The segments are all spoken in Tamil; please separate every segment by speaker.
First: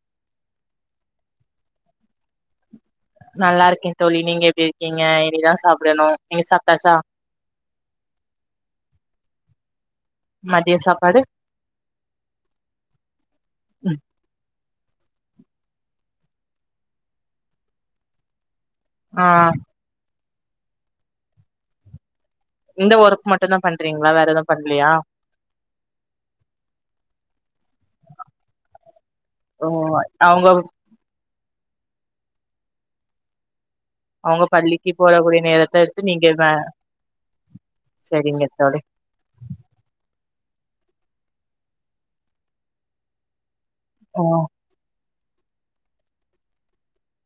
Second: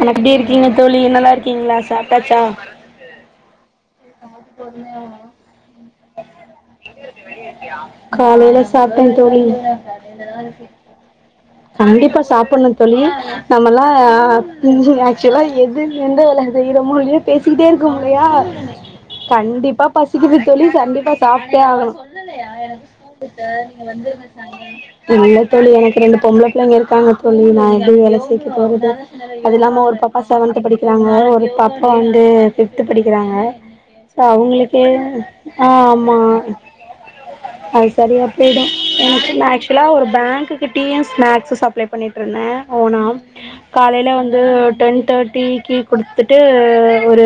Speaker 1: அண் எப்டி இருக்கீங்க தோழி நல்லாருக்கீங்ளா சாப்ட்டாச்சா
Speaker 2: நல்லா இருக்கே தோழி நீங்க எப்டி இருக்கீங்க இனி தா சாப்டணு நீங்க சாப்ட்டாசா
Speaker 1: காலைல சாப்ட்டே தோழி
Speaker 2: மதிய சாப்பாடு
Speaker 1: கண்டிப்பா சாப்பட்ணு தோழி நம்மல்லா [unintelligible] ஆக்சுலா எது எந்த வேலைய செய்யறமோ இல்லியோ பேசிக்கிட்டே இருக்கோ இல்லையா
Speaker 2: ஆ
Speaker 1: கண்டிப்பா பசிக்குது தோழி கண்டிப்பா சாப்ட்டே ஆகணு
Speaker 2: இந்த ஒர்க் மட்டுந்தா பண்றீங்களா வேற எதுவு பண்லையா
Speaker 1: இல்ல தோழி எனக் ரெண்டு பொம்பள புள்ளைங்க இருக்காங்க தோழி நா எப்டி வேல செய்க்க போறது அது
Speaker 2: ஓ
Speaker 1: இல்லாம ஒரு பாப்பா
Speaker 2: அவங்க
Speaker 1: செவன்த்து படிக்கிறாங்க ஒரு பாப்பா வந்து ஃபிஃப்த்து படிக்கிறாங்க சோ
Speaker 2: அவங்க
Speaker 1: அவுங்களுக்கு
Speaker 2: பள்ளிக்கு போடக்கூடிய
Speaker 1: ஆ
Speaker 2: நேரத்த எடுத்து
Speaker 1: ஆமா
Speaker 2: நீங்க வே
Speaker 1: அது சரியா
Speaker 2: சரிங்க
Speaker 1: போய்டு
Speaker 2: தோழி
Speaker 1: [inaudible] ஆக்ஸுலா ஒரு பேங்க்கு டீயு, ஸ்நாக்ஸு சப்ளே பண்ணிட்ருந்தே ஓனா காலைல
Speaker 2: ஓ
Speaker 1: வந்து டென் தேட் டிக்கு குடுத்துட்டு ஒரு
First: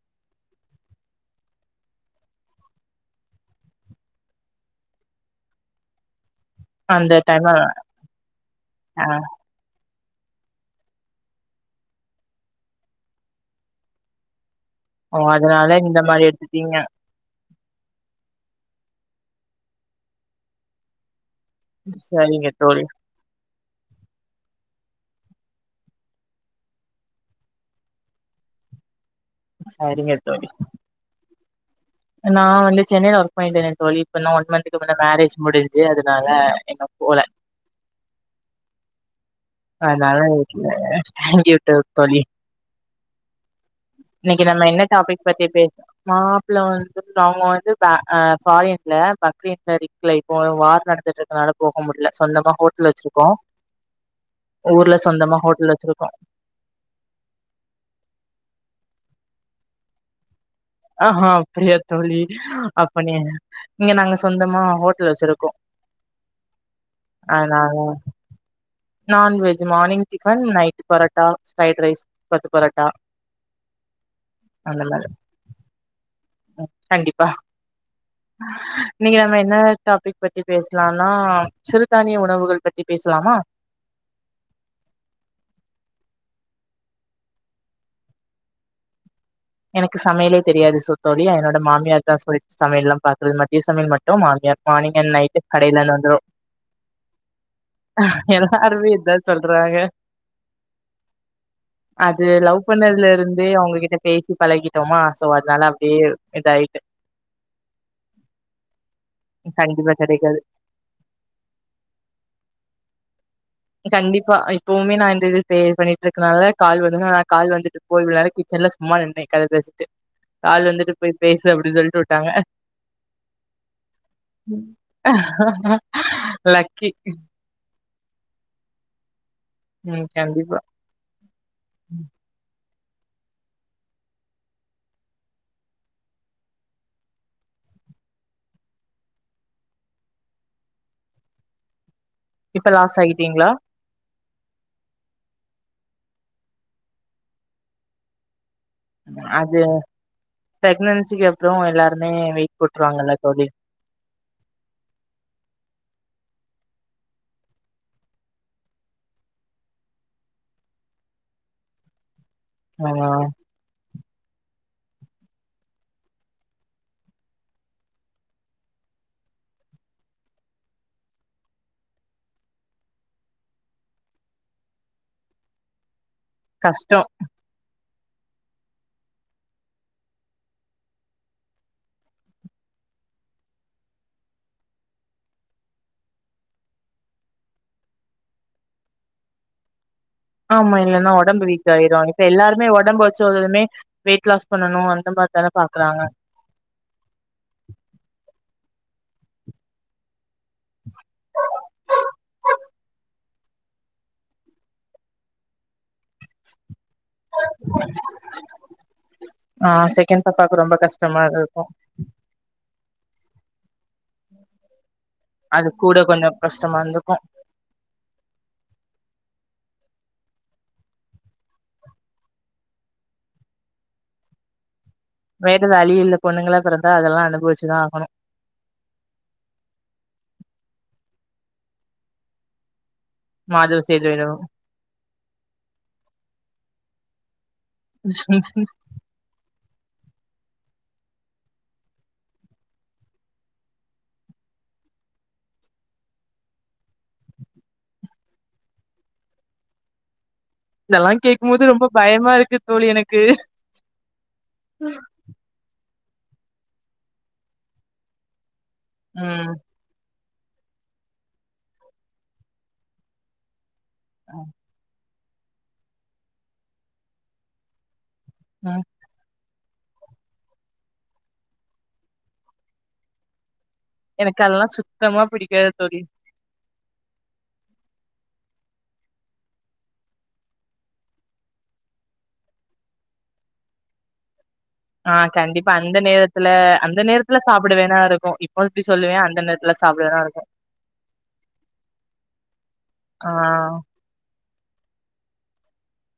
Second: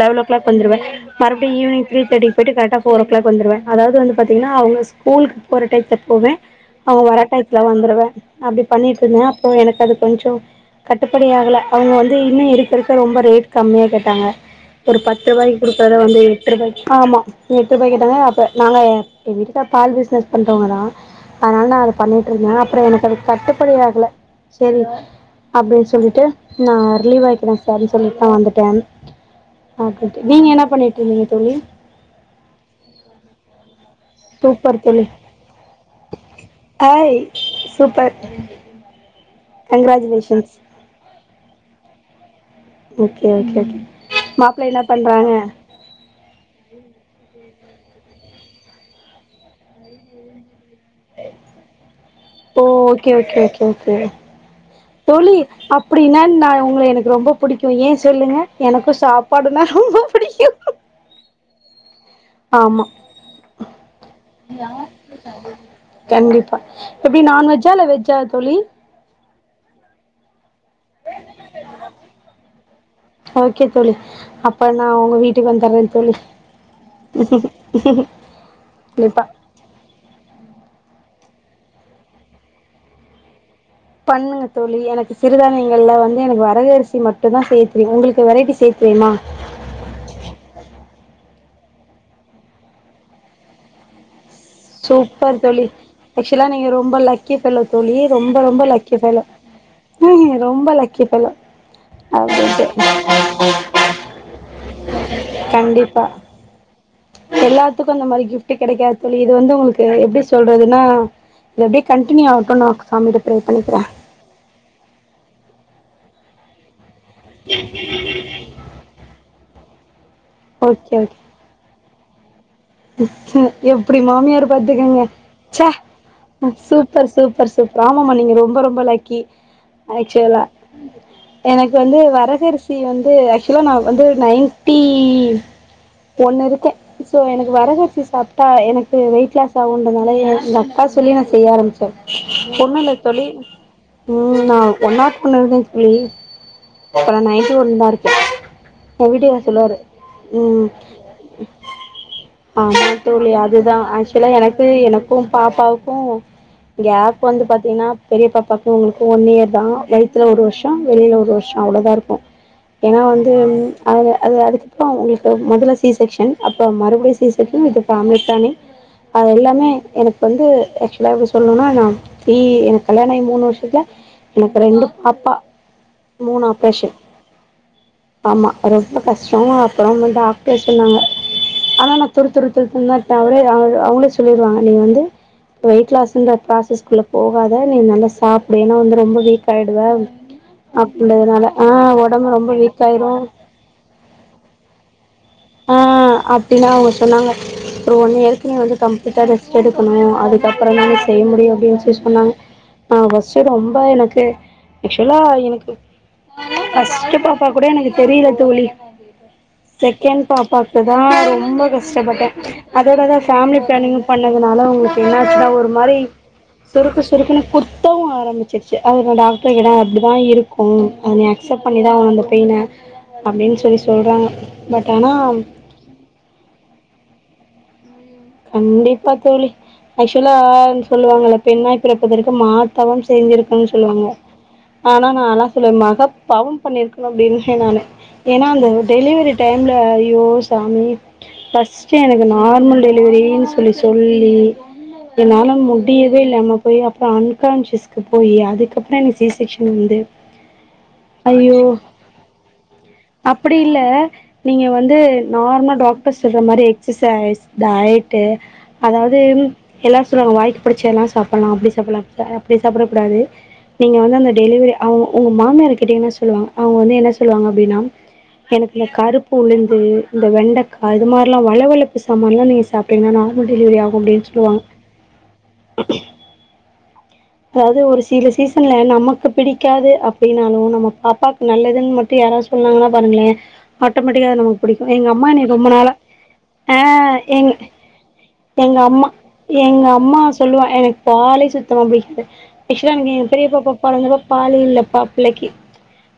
Speaker 1: லெவளோ க்ளாக் வந்துருவே மறுபடி ஈவினிங் த்ரீ தேட்டிக் போய்ட்டு கரெட்டா ஃபோரோ க்ளாக் வந்துருவே அதாது வந்து பாத்தீங்ன்னா அவங்க ஸ்கூல் போற டைத்ல போவே அவங்
Speaker 2: அந்த
Speaker 1: வர
Speaker 2: டைம
Speaker 1: டைத்ல வந்துருவே அப்டி
Speaker 2: ஆ
Speaker 1: பண்ணிட்ருந்தே அப்றோ எனக் அது கொஞ்சோ கட்டுப்படி ஆகல அவுங்க வந்து இன்னு இருக்கிருக்க ரொம்ப ரேட் கம்மியா கேட்டாங்க ஒரு
Speaker 2: ஓ
Speaker 1: பத்துருவாய்க்கு
Speaker 2: அதனால
Speaker 1: குடுக்கறத
Speaker 2: இந்த
Speaker 1: வந்து
Speaker 2: மாரி எடுத்துட்டீங்க
Speaker 1: எட்ருபாய்க் ஆமா எட்ருபாய்க் கேட்டாங்க அப்ப நாங்க எ எங்க வீட்டுக்கார் பால் பிஸ்னஸ் பண்றவுங்க தா அதுனால் நா அத
Speaker 2: சரிங்க
Speaker 1: பண்ணிட்ருந்தே
Speaker 2: தோழி
Speaker 1: அப்றோ எனக்கு அது கட்டுப்படி ஆகல செரி அப்டி சொல்லிட்டு நா ரிலீவ் ஆய்க்கிறே சாருன் சொல்லி நா வந்துட்டே ஆ
Speaker 2: சரிங்க
Speaker 1: கிட்டு நீங்க
Speaker 2: தோழி
Speaker 1: என்ன பண்ணிட்ருந்தீங்க தோழி
Speaker 2: நா வந்து சென்னைல வொர்க் பண்ணிட்ருந்தே தோழி இப்ப நா ஒன் மன்த்துக்கு
Speaker 1: சூப்பர்
Speaker 2: முன்ன
Speaker 1: தோழி
Speaker 2: மேரேஜ் முடிஞ்ச்சி அதுனால இன்னு
Speaker 1: ஹாய்
Speaker 2: போல
Speaker 1: சூப்பர்
Speaker 2: அதுனால
Speaker 1: கங்ராஜுலேஷன்ஸ்
Speaker 2: இல்ல [unintelligible] உட்டே தோழி
Speaker 1: ஓகே ஓகே ஓகே
Speaker 2: இன்னைக்கு நம்ம
Speaker 1: மாப்ள
Speaker 2: என்ன டாப்பிக்
Speaker 1: பண்றாங்க
Speaker 2: பத்தி பேஸ் மாப்பிள்ள வந்து அவுங்க வந்து பே அ ஃபாரின்ல பக்ரைன்ல [inaudible] போ வார் நடந்துட்ருக்கனால போக முடியில சொந்தமா
Speaker 1: ஓ
Speaker 2: ஹோட்டல்
Speaker 1: ஓகே
Speaker 2: வெச்சிருக்கோ
Speaker 1: ஓகே ஓகே ஓகே தோழி அப்டின்னா நா உங்கள எனக்கு ரொம்ப புடிக்கு ஏ சொல்லுங்க எனக் க்கு சாப்பாடுனா ரொம்ப புடிக்கு
Speaker 2: ஆஹா அப்டியா தோழி
Speaker 1: ஆமா
Speaker 2: அப்படியா இங்க நாங்க சொந்தமா ஹோட்டல் வச்சிருக்கோ
Speaker 1: கண்டிப்பா எப்டி நான்வெஜ்ஜா
Speaker 2: அதனால
Speaker 1: இல்ல வெஜ்ஜா தோழி
Speaker 2: non veg morning tiffin night parotta fried rice கொத்து பரோட்டா
Speaker 1: ஓகே தோழி அப்ப
Speaker 2: அந்த
Speaker 1: நா
Speaker 2: மாரி
Speaker 1: உங்க வீட்டுக்கு வந்துட்றே தோழி
Speaker 2: கண்டிப்பா இன்னைக்கி
Speaker 1: கண்டிப்பா
Speaker 2: நம்ம என்ன டாப்பிக் பிக் பத்தி பேசலான்னா சிறுதானிய உணவுகள் பத்தி பேசலாமா
Speaker 1: பண்ணுங்க தோழி எனக்கு சிறுதானியங்கள்ல வந்து எனக்கு வரகரிசி மட்டுந்தா செய்ய தெரியு உங்களுக்கு வெரைட்டி செய்ய தெரியுமா
Speaker 2: ட மாமியார் தா சொல்லிட்டு சமையல்லா பாக்குறது மதிய சமையல் மட்டு மாமி யா மார்னிங் அண்ட நைட்
Speaker 1: சூப்பர் தோழி
Speaker 2: கடைல இருந்து வந்துரு
Speaker 1: ஆக்சுவலா நீங்க ரொம்ப லக்கி ஃபெல்லோ தோழி
Speaker 2: எல்லாருமே இதா சொல் றாங்க
Speaker 1: நீங்க ரொம்ப லக்கி பெல்லோ
Speaker 2: அது லவ் பண்ணதுல இருந்தே அவங்ககிட்ட பே சி பழகிட்டோமா சோ அதனால அப்டியே இதாயிட்டு
Speaker 1: எல்லாத்துக்கும் அந்த மாரி கிஃப்ட் கெடைக்காது தோழி இது வந்து உங்களுக்கு
Speaker 2: கண்டிப்பா
Speaker 1: எப்டி
Speaker 2: கெடைக்காது
Speaker 1: சொல்றதுன்னா இது அப்டியே கண்ட்டினியூ ஆவட்டுனு நா சாமிட்ட ப்ரே பண்ணிக்கிறே
Speaker 2: கண்டிப்பா இப்பவுமே நா இந்த இது பே பண்ணிட்டு இருக்கனால கால் வந் னால கால் வந்துட்டு போது வேற கிச்சன்ல சும்மா நின்னு கத பேச கால் வந்துட்டு
Speaker 1: ஓகே ஓகே
Speaker 2: போய் பேசு அப்படின்னு சொல்லிட்டு வுட்டாங்க
Speaker 1: எப்டி மாமியார் பாத்துக்கங்க
Speaker 2: லக்கி
Speaker 1: சூப்பர் சூப்பர் சூப்பர் ஆமாமா நீங்க ரொம்ப ரொம்ப லக்கி
Speaker 2: ம்
Speaker 1: ஆக்ஸ்வலா
Speaker 2: கண்டிப்பா
Speaker 1: எனக்கு வந்து வரகரிசி தி வந்து ஆக்சுவலா நா வந்து நயன்டி ஒன் இருக்கே சோ எனக் வரகரிசி சாப்பிட்டா எனக்கு வெயிட் லாஸ் ஆகுன்றனால எனக்கு எங் அக்கா சொல்லி நா செய்ய ஆரம்பிச்சே
Speaker 2: இப்ப
Speaker 1: ஒண்ணு இல்ல
Speaker 2: லாஸ்
Speaker 1: தோழி
Speaker 2: ஆகிட்டீங்களா
Speaker 1: ம் நா ஒன் நாட் ஒன் இருந்தே தோழி இப்ப நா நயன்டி ஒன் தா இருக்கே எ வீட்டுக்காரு
Speaker 2: அது
Speaker 1: சொல்லுவாரு ம்
Speaker 2: பிரெக்னன்சிக்கு அப்புறோ எல்லாருமே வெயிட்
Speaker 1: ஆமா
Speaker 2: போட்டுருவாங்கல்ல
Speaker 1: தோழி அதுதா ஆக்சுவலா எனக்கு எனக்கும் பாப்பாவுக்கு கேப் வந்து பாத்தீங்கன்னா பெரிய பாப்பாக்கு இவங்களுக்கு ஒன் இயர் தா வயித்துல ஒரு வருஷோ வெளில ஒரு வருஷம் அவ்ளோதா இருக்கு
Speaker 2: ஆ
Speaker 1: ஏன்னா வந்து அது அதுக்கப்பறோ உங்களுக்கு மொதல்ல சி செக்க்ஷன் அப்ப மறுபடியு சி திருப்பியு இது ஃபேமிலி பிளானிங் அது எல்லாமே எனக்கு வந்து ஆக்சுவலா எப்படி சொல்லணுன்னா நா தி எனக்கு கல்யாண ஆகி மூணு வருஷத்துல எனக்கு ரெண்டு பாப்பா மூணு ஆப்ரேஷன்
Speaker 2: கஷ்டோ
Speaker 1: ஆமா ரொம்ப கஷ்டோ அப்பறம் டாக்டரே சொன்னாங்க ஆனா துரு துரு துருனுதா இருப்ப அவரே அவ அவங்களே சொல்லிடுவாங்க நீங்க வந்து வெயிட் லாஸ்ன்ற ஃப்ராசஸ்குள்ள போகாத நீ நல்லா சாப்புடு ஏன்னா வந்து ரொம்ப வீக் ஆயிடுவ
Speaker 2: ஆமா இல்லன்னா ஒடம்பு
Speaker 1: அப்டின்றதுனால ஆ
Speaker 2: வீக் ஆயிரு இப்ப
Speaker 1: ஒடம்பு ரொம்ப
Speaker 2: எல்லாருமே
Speaker 1: வீக்
Speaker 2: ஒடம்ப
Speaker 1: ஆயிரு
Speaker 2: வச்ச ஒருத்தருமே வெயிட் லாஸ் பண்ணணு அந்த மாரிதான
Speaker 1: ஆ அப்டின்னு அவங்க சொன்னாங்க அப்றோ ஒன் இயர் நீ வந்து கம்ப்ளீட்டா ரெஸ்ட் எடுக்கணு அதுக்கப்பறந்தா நீ செய்ய முடியு அப்படின்னு சொல்லி சொன்னாங்க நா ஃபர்ஸ்ட் ரொம்ப எனக்கு ஆக்சுவலா எனக்கு ஃபஸ்ட் பாப்பா கூட எனக்கு தெரியல தோழி
Speaker 2: ஆ
Speaker 1: செ செகண்ட்
Speaker 2: ரொம்ப
Speaker 1: பாப்பாக்கு தா
Speaker 2: கஷ்டமா இருக்கு
Speaker 1: ரொம்ப கஷ்டப்பட்டே அதோட அதா ஃபேமிலி பிளானிங் பண்ணதுனால அ வந் து என்னாச்சுனா ஒரு
Speaker 2: அது
Speaker 1: மாரி
Speaker 2: கூட கொஞ்சோ கஷ்டமா
Speaker 1: சுருக்கு
Speaker 2: இருந்துக்கு
Speaker 1: சுருக்குன்னு குத்தவு ஆரம்பிச்சிருச்சு அது நா டாக்டர்ட கேட்டா அப்டி தா இருக்கு அத நீ அக்சப்ட் பண்ணி தா ஆகணு அந்த பெயின அப்டின்னு சொல்லி சொல்கறாங்க பட் ஆனா
Speaker 2: வேற வழியே இல்ல பொண்ணுங்களா பொறந்தா அதெல்லா அனுபவச்சுதா ஆகணு
Speaker 1: கண்டிப்பா தோழி ஆக்சுவலா சொல்லுவாங்கல்ல பெண்ணாய் பிறப்பதற்கு மா தவம் செஞ்சிருக்கன்
Speaker 2: மாதவ சேது
Speaker 1: சொல்லுவாங்க
Speaker 2: வேணு
Speaker 1: ஆனா நால்லா சொல்லுவே மகா பாவம் பண்ணிருக்கனோ அப்படின் சொன்னாங்க ஏன்னா அந்த டெலிவரி டைம் ல்ல ஐயோ சாமி் ஃபர்ஸ்ட் எனக்கு நார்மல் டெ லிவரின் சொல்லி சொல்லி என்னால முடியவே இல்லாம போய் அப்புற அன்கான்சியஸ்க்கு போய் அதுக்கப்புற எனக்கு சீசெக்ஷன் வந்து
Speaker 2: [inaudible] கேக்கும்
Speaker 1: ஐயோ
Speaker 2: போது ரொம்ப பயமா இருக்கு தோழி எனக்கு
Speaker 1: அப்படி இல்ல நீங்க வந்து நார்மல் டாக்ட் டாக்டர் சொல்ற மாரி எக்சசைஸ் டயட்டு அதாவது
Speaker 2: ம்
Speaker 1: எல்லா சொல்லுவாங்க வாய்கு புடிச்ச எல்லா சாப்டலா அப்படி சாப்பிலா அப்படி சாப்டக்கூடாது நீங்க வந்து அந்த டெலிவரி அவங்க உங்க மாமியார கேட்டீங்கன்னா சொல்லுவாங்க அவங்க வந்து என்ன சொல்லுவாங்க அப்படின்னா எனக்கு
Speaker 2: ம்
Speaker 1: இந்த கருப்பு உளுந்து இந்த வெண்டக்கா இது மாரில்லா வள வளப்பு சமான்லா நீங்க சாப்ட்டீங்கன்னா நார்மல் டெலிவரி ஆகு அப்படின்
Speaker 2: எனக்கு
Speaker 1: சொல்லுவாங்க
Speaker 2: அதெல்லா சுத்தமா பிடிக்காது தோழி
Speaker 1: அதாவது ஒரு சில சீசன்ல நமக்கு பிடிக்காது அப்படின்னாலு நம்ம பாப்பாக்கு நல்லதுன் மட்டு யாராவது சொன்னாங்கன்னா பாருங்களே ஆட்டோமேட்டிக்கா அது நமக்கு பிடிக்கு எங்க
Speaker 2: ஆ
Speaker 1: அம்மா என்னய ரொம்ப
Speaker 2: கண்டிப்பா
Speaker 1: நாளா
Speaker 2: அந்த நேரத்துல
Speaker 1: ஆ
Speaker 2: அந்த நேரத்துல
Speaker 1: எங்க
Speaker 2: சாப்பிட வேணா இருக்கு. இப்போ
Speaker 1: எங்க
Speaker 2: இப்டி
Speaker 1: அம்மா
Speaker 2: சொல்லுவே அந்த நேரத்துல
Speaker 1: எங்க
Speaker 2: சாப்பிட வேணா
Speaker 1: அம்மா
Speaker 2: இருக்கு.
Speaker 1: சொல்லுவா எனக்கு பாலே சுத் சுத்தமா பிடிக்காது ஆக்சுவலா எனக்கு எ
Speaker 2: ஆ
Speaker 1: பெரிய பாப்பா பொறந்தது பாலே இல்லப்பா பிள்ளைக்கு,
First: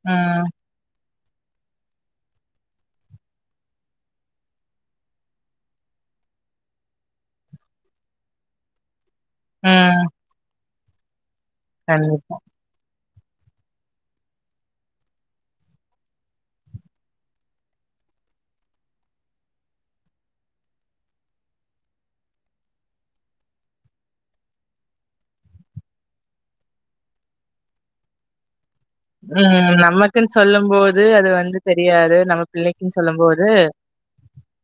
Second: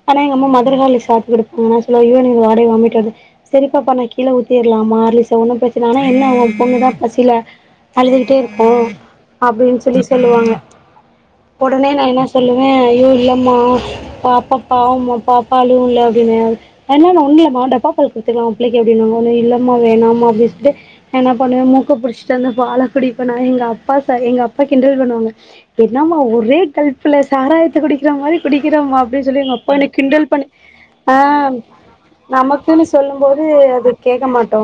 Speaker 1: ஆன எங்க
Speaker 2: ம்,
Speaker 1: அம்மா மதர்ஹார்லிக்ஸ் சாப் குடுப்பாங்க நா சொல்லுவே அய்யோ எனக்கு வாடையே வாமிட் வருது, சரி பாப்பா நா கீழ ஊத்திர்லாமா ஹார்லிக்ஸ் ஒன்னு பிரச்சன ஆனா என்ன ஒன் பொண்ணுதா பசில அழுதுகிட்டே இருக்கு அப்படின் சொல்லி
Speaker 2: ம்.
Speaker 1: சொல்லுவாங்க உடனே நா என்னா
Speaker 2: கண்டிப்பா.
Speaker 1: சொல்லுவே அய்யோ இல்லம்மா பாப்பா பாவம்மா பாப்பா அழுவுல அப்படின்ன அதனால ஒன்னு இல்லம்மா டப்பா பால் குடு த்துக்கலா பிள்ளைக்கு அப்படினாங்க இல்லமா வேணாமா மா பிஸ்டு என்ன பண்ணுவ மூக்க புடிச்சிட்டு அந்த பால குடிப்பனா எங்க அப்பா சார் எங்க அப்பா கிண்டல் பண்ணுவா என்னமா ஒரே கல்ப்ல சாராயத்த குடிக்கிற மாரி குடிக் கிரமா அப்படி சொல்லி எங்க
Speaker 2: ம்
Speaker 1: அப்பா என்ன கிண்டல்
Speaker 2: நமக்குன்னு
Speaker 1: பண்ணி
Speaker 2: சொல்லும்போது
Speaker 1: ஆ
Speaker 2: அது வந்து தெரியாது. நம்ம
Speaker 1: நமக்குன்
Speaker 2: பிள்ளைக்குன்னு
Speaker 1: சொல்லு போது
Speaker 2: சொல்லும்போது
Speaker 1: இது அது கேக்க மாட்டோ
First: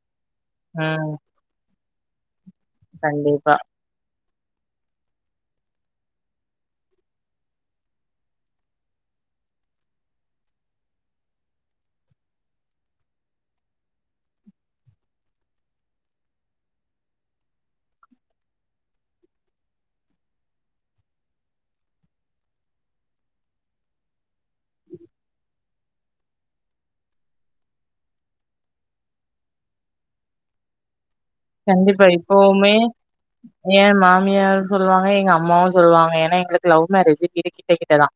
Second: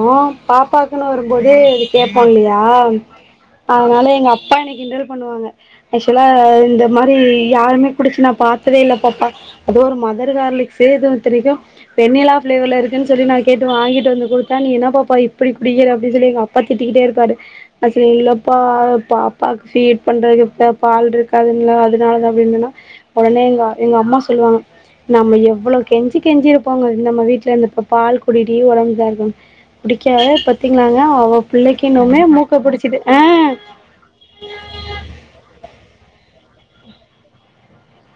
Speaker 2: ம்
Speaker 1: பாப்பாக்குன் வரும்போது அது கேட்போ இல்லயா
Speaker 2: கண்டிப்பா.
Speaker 1: அதனால எங்க அப் அப்பா என்ன கிண்டல் பண்ணுவாங்க ஆக்சுவலா இந்த மாரி யாருமே குடிச்சு நான் பாத்ததே இல்ல பாப்பா அது ஒரு மதர் ஹார்லிக்ஸு இதுவு இத்தனைக்கு வெண்ணிலா ஃபிளேவர்ல இருக்குன் சொல்லி நா கேட்டு வாங்கிட்டு வந்து குடு த நீ என்ன பாப்பா இப் எப்படி குடிக்கிற அப்படின் சொல்லி எங்க அப்பா திட்டிக்கிட்டே இருப்பாரு நா சொல்வே இல்லப்பா பாப்பாக்கு ஃபீட் பண்றதுக்கு ப்ப பால் இருக்காதுல்ல அதனால அப்டினன்னா உடனே எங்க எங்க அம்மா சொல்லுவாங்க நம்ம எவ்வளோ கெஞ்சி கெஞ்சிருப்போங்க நம்ம வீட்டுல இருந்து இப்ப பால் குடிடி உடம்பு இதா இருக்குனு குடி கேவ்ல பத்தீங்களாங்க
Speaker 2: கண்டிப்பா இப்பவுமே ஏன் மாமியாரு சொல்லுவாங்க எங்க அம்மாவு சொல்லுவாங்க ஏன்னா எங்களுக் லவ் மேரேஜ் வீடு கிட்ட கிட்டதா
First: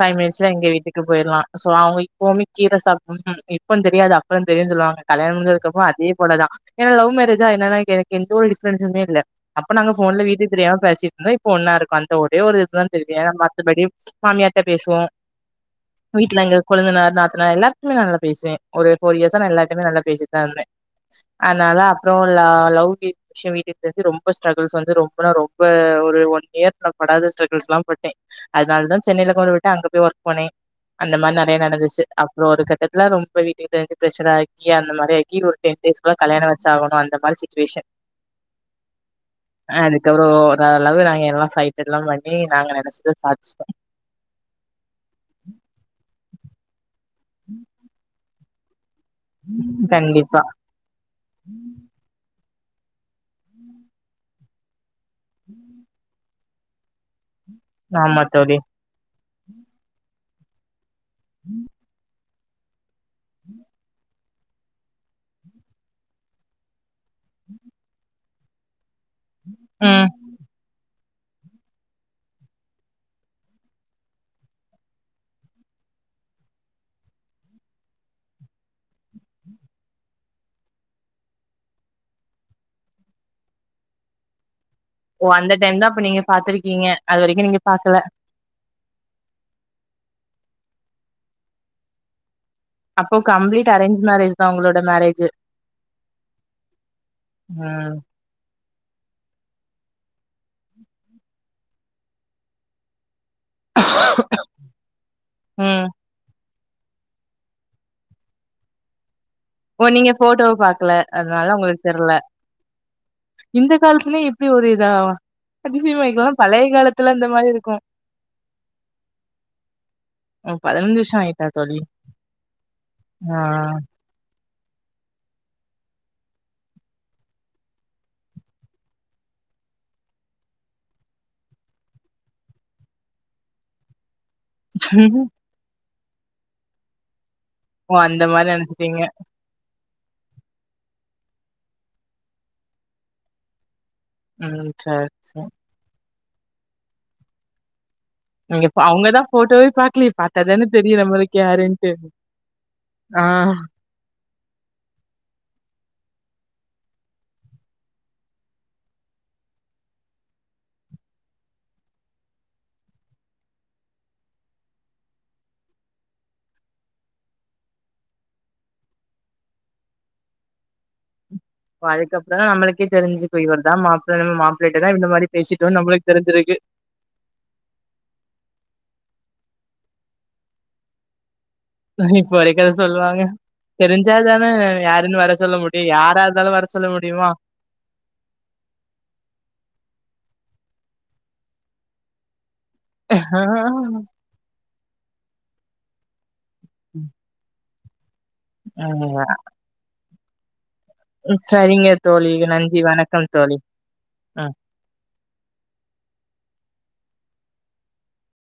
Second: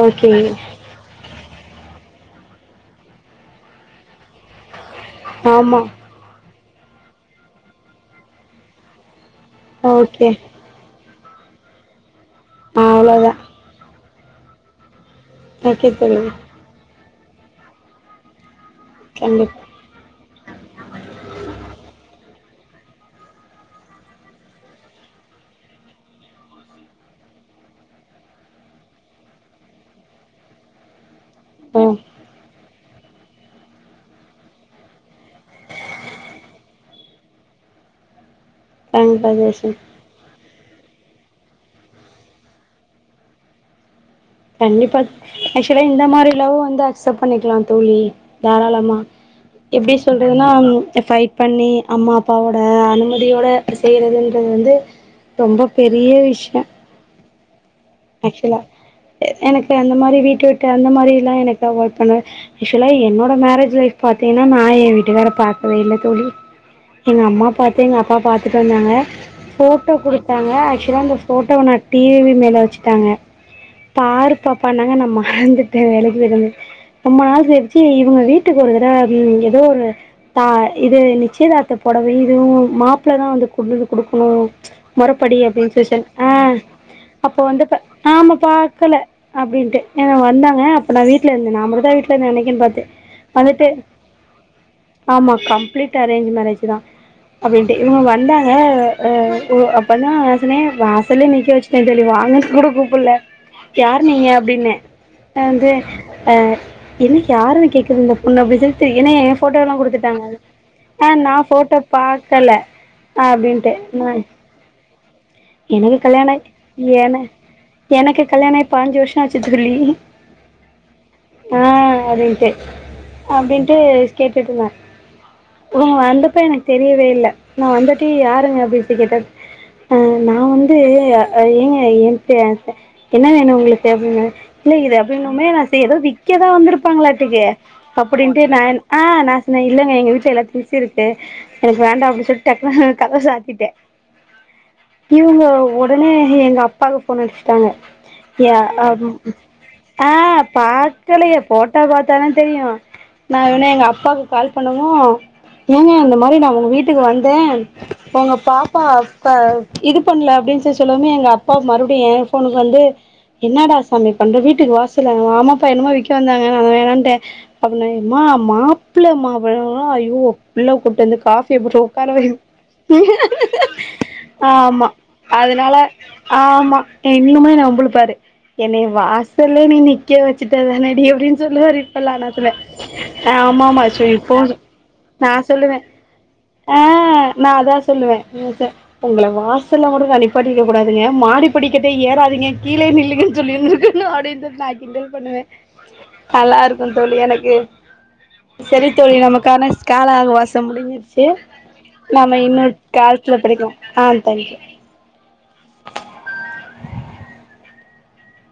Speaker 2: ஃபைவ்
Speaker 1: ஓகே
Speaker 2: மினிட்ஸ்ல எங்க வீட்டுக்கு போய்டலா சோ அவங்கயி கோமி கீர சாப்பனு இப்ப தெரியாது அப்புற தெரியுனு சொல்லுவாங்க கல்யாண முஞ்சதுக்க
Speaker 1: ஆமா
Speaker 2: அப்புற அதே போலதா ஏன்னா லவ் மேரேஜா என்னனா எனக்கு எந்த ஒரு டிப்ரன்ஸுமே இல்ல அப்ப நாங்க போன்ல
Speaker 1: ஓகே
Speaker 2: வீட்டு தெரியாம பேசிட் என்ன இப்ப ஒன்னா இருக்கோ அந்த ஒரே ஒரு
Speaker 1: ஆ
Speaker 2: இதுதா தெரியுது ஏன்னா
Speaker 1: அவ்வளோதான்
Speaker 2: மத்தபடி மாமியார்ட்ட பேசுவோ
Speaker 1: ஓகே தோழி
Speaker 2: வீட்டுல எங்க கொழுந்தனார் நாத்தனார் எல்லார்கிட்டயுமே நா நல்லா பேசுவே ஒரு ஃபோர் இயர்ஸ்ஸா நா
Speaker 1: கண்டிப்பா
Speaker 2: எல்லார்ட்டயுமே நல்லா பேசிட் தா இருந்தே அதனால [unintelligible] லவ் விஷய வீட்டுக் தெரிஞ்சு ரொம்ப ஸ்ட்ரகல்ஸ் வந்து ரொம்ப ரொம்ப ஒரு ஒன் இயர் [unintelligible] இல்லாத ஸ்ட்ரகல்ஸ்ல்லா பட்டே அதனால தா சென்னைல கொண்டு விட்டு அங்க போய் ஒர்க் போனே அந்த மாரி நெறய
Speaker 1: ம்
Speaker 2: நடந்துச்சு அப்புற ஒரு கட்ட எல்லா ரொம்ப வீட்டுக்கு தெரிஞ்சு பிரச்சனை ஆக்கி அந்த மாரி ஆக்கி ஒரு டென் டேஸ்ல கல்யாண சாகணு அந்த மாரி சிச்சுவேஷன்
Speaker 1: பங்களலாதேஷி
Speaker 2: [unintelligible] நாங்க எல்லா சைட்டெல்லா பண்ணி நாங்க நெனைச்சத சாதிச்ட்டோ
Speaker 1: கண்டிப்பா ஆக்சுவலா இந்த மாரி லவ் வந்து அக்சப் பண்ணிக்கலா தோழி தாராளமா எப்டி
Speaker 2: கண்டிப்பா
Speaker 1: சொல்றதுன்னா ஃபைட் பண்ணி அம்மா அப்பாவோட அனுமதி யோட செய்றதுன்றது வந்து ரொம்ப பெரிய விஷ்யோ
Speaker 2: ஆமா தோழி
Speaker 1: ஆக்சுவலா எனக்கு அந்த மாரி வீட்ட விட்டு அந்த மாரில்லா எனக்கு அவாய்ட் பண்ண ஆக்சுவலா என்னோட மேரேஜ் லைஃப் பாத்தீங்கன்னா நா ஏன் வீட்டுக்கார பாக்கவே இல்ல தோழி எங்கம்மா பாத்து எங்க அப்பா பாத்துட்டு வந்தாங்க ஃபோட்டோ
Speaker 2: ம்
Speaker 1: குடுத்தாங்க ஆக்சுவலா இந்த ஃபோட்டோவ நா டிவி மேல வச்சுட்டாங்க பாரு பாப்பானாங்க நா மறந்துட்டே வேலைக்கு [unintelligible] ரொம்ப நாள் கழிச்சு இவங்க வீட்டுக்கு ஒரு தடவ வி எதோ ஒரு தா இது நிச்சயதார்த்த பொடவ இதுவு மாப்ளதா வந்து கொண்டுந்து குடுக்குணு
Speaker 2: ஓ அந்த டைம் தா அப்ப நீங்க பாத்துருக்கீங்க அது வரைக்கு நீங்க பாக்கல
Speaker 1: க்கல அப்டின்டே இவங்க வந்தாங்க அப்ப நா வீட்லந்தே நா மட்டு தா வீட்ல அன்னைக்கு கின் பாத்து
Speaker 2: அப்போ
Speaker 1: வந்துட்டு
Speaker 2: கம்ப்ளீட் அரேஞ்ச் மேரேஜ் தா உங்களோட மேரேஜு
Speaker 1: ஆமா கம்ப்ளீட் அரேஞ்ச் மேரேஜ் தா அப்டின்ட்டு
Speaker 2: ம்
Speaker 1: இவங்க வந்தாங்க அ இப்போ அப்பதா நா சொன்னே வாசல்லே நிக்க வச்சுட்டே சரி வாங்கன் கூட கூப்புல்ல யார் நீங்க அப்டின்னே அ வந்து
Speaker 2: ம்
Speaker 1: அ என்ன யாருன்னு கேக்குது இந்த பொண்ணு அப்டி சொல்ட்டு என்ன ஃபோட்டோலா
Speaker 2: ஓ நீங்க
Speaker 1: குடுத்துட்டாங்க
Speaker 2: போட்டோவ பாக்கல
Speaker 1: ஆ நா
Speaker 2: அதனால
Speaker 1: ஃபோட்டோ
Speaker 2: உங்களுக்கு தெர்ல
Speaker 1: பாக்கல அப்டின்ட்டு
Speaker 2: இந்த
Speaker 1: ந
Speaker 2: காலத்துலயு இப்டி ஒரு இதா
Speaker 1: எனக்கு
Speaker 2: அதிசயமா இருக்கலா
Speaker 1: கல்யாணாயி
Speaker 2: பழைய காலத்துல
Speaker 1: என
Speaker 2: இந்த மாரி இருக்கு
Speaker 1: எனக்கு கல்யாணாயி பாஞ்சு வர்ஷோ ஆச்சு தோழி
Speaker 2: ப்பா பதினஞ்சு வர்ஷோ ஆயிட்டா தோழி ஆ
Speaker 1: அப்டின்ட்டு கேட்டுட்ருந்தாங் இவுங் வந்தப்ப எனக்கு தெரியவே இல்ல நா வந்துட்டு யாருங்க அப்டின்ட்டு கேட்ட அ நா வந்து ஏங்க என் என்ட்ட என்ன வேணு உங்ளுக்கு அப்டின்ன இல்ல இது அப்டின்னுமே நா செய் க்க தா வந்திருப்பாங்களாட்டுக்கு
Speaker 2: ஓ அந்த
Speaker 1: அப்டின்ட்டு
Speaker 2: மாரி
Speaker 1: நா
Speaker 2: நெனச்சுட்டீங்க.
Speaker 1: ஆ நா இல்ங்க எங்க வீட்ல எல்லார்க் [unintelligible] சிருக்கு எனக்கு வேண்டா அப்டின்னு சொல்ட்டு டக்குன்னு கதவ சாத்திட்டே
Speaker 2: ம் சேர் சேரி
Speaker 1: [unintelligible] எங்க அப்பாக்கு ஃபோன் அடிச்சுட்டாங்க யா
Speaker 2: நீங்க இப்ப அவங்க
Speaker 1: கு
Speaker 2: தான் ஃபோட்டோவே
Speaker 1: ஆ
Speaker 2: பாக்கலயே! பாத்தாதானே தெரியும் நம்மளுக்கு
Speaker 1: பாக்கலயே ஃபோட்டா
Speaker 2: யாருன்ட்டு.
Speaker 1: பாத்தாதா தெரியு
Speaker 2: ஆ.
Speaker 1: நா ஒன்னே எங்க அப்பாக்கு கால் பண்ணவு ஏங்க இந் இது மாரி நா உங்க வீட்டுக்கு வந்தே உங்க பாப்பா ப இது பண்ல அப்டின் சொல்லி சொல்லவுமே எங்க அப்பா மறுபடியு என் ஃபோனுக்கு வந்து என்னடா சாமி பண்ற வீட்டுக்கு வாசல்ல ஆமாப்பா என்னுமோ விக்க வந்தாங்க நா அதா வேணான்ட்டே அப்புன்ன யம்மா மா மாப்ள மா [unintelligible] ஐயோ உள்ள கூட்டு வந்து காஃபி போட்டு ஒக்கார வை
Speaker 2: அதுக்கப்புறம் தான் நம்மளுக்கே தெரிஞ்சுக்கும். இவர் தான் மாப்பிள நம்ம மாப்பிள்ளைட்ட
Speaker 1: ஆமா
Speaker 2: தான் இந்த மாரி
Speaker 1: அதனால
Speaker 2: பேசிட்டோம்னு நம்மளுக்கு தெரிஞ்சிருக்கு.
Speaker 1: ஆமா இன்னுமே என்ன வம்புழுப்பாரு என்னைய வாசல்லே நீ நிக்க வச்சுட்ட தானடி அப்டின் சொல்லுவாரு இப்பல்லா நா
Speaker 2: இப்ப
Speaker 1: சொன்னே
Speaker 2: வரைக்கும் அத சொல்லுவாங்க.
Speaker 1: ஆமாமா
Speaker 2: தெரிஞ்சா
Speaker 1: [unintelligible]
Speaker 2: தானே
Speaker 1: இப்போவு சொ
Speaker 2: யாருன்னு
Speaker 1: நா
Speaker 2: வர சொல்ல
Speaker 1: சொல்லுவே
Speaker 2: முடியும். யாரா இருந்தாலும் வர
Speaker 1: ஆ
Speaker 2: சொல்ல முடியுமா?
Speaker 1: நா அதா சொல்லுவே [inaudible] உங்கள வாசல்ல கூட நா நிப்பாட்டி ருக்கக் கூடாதுங்க மாடி படிக்கடி கிட்ட ஏறாதீங்க கீழே நில்லுங்கன் சொல்லிருந்துருக்கணு அப்டின்ட்டு நா கிண்டல் பண்ணுவே நல்லாருக்கு தோழி எனக்கு
Speaker 2: ஆ.
Speaker 1: செரி தோழி நமக்கான கால அகவாஸ் சம் முடிஞ்சிருச்சு
Speaker 2: சரிங்க தோழி.
Speaker 1: நாம இன்னுன்
Speaker 2: நன்றி. வணக்கம்
Speaker 1: கால்த்துல
Speaker 2: தோழி.
Speaker 1: [unintelligible] ஆ
Speaker 2: ம்.
Speaker 1: தேங்க்யூ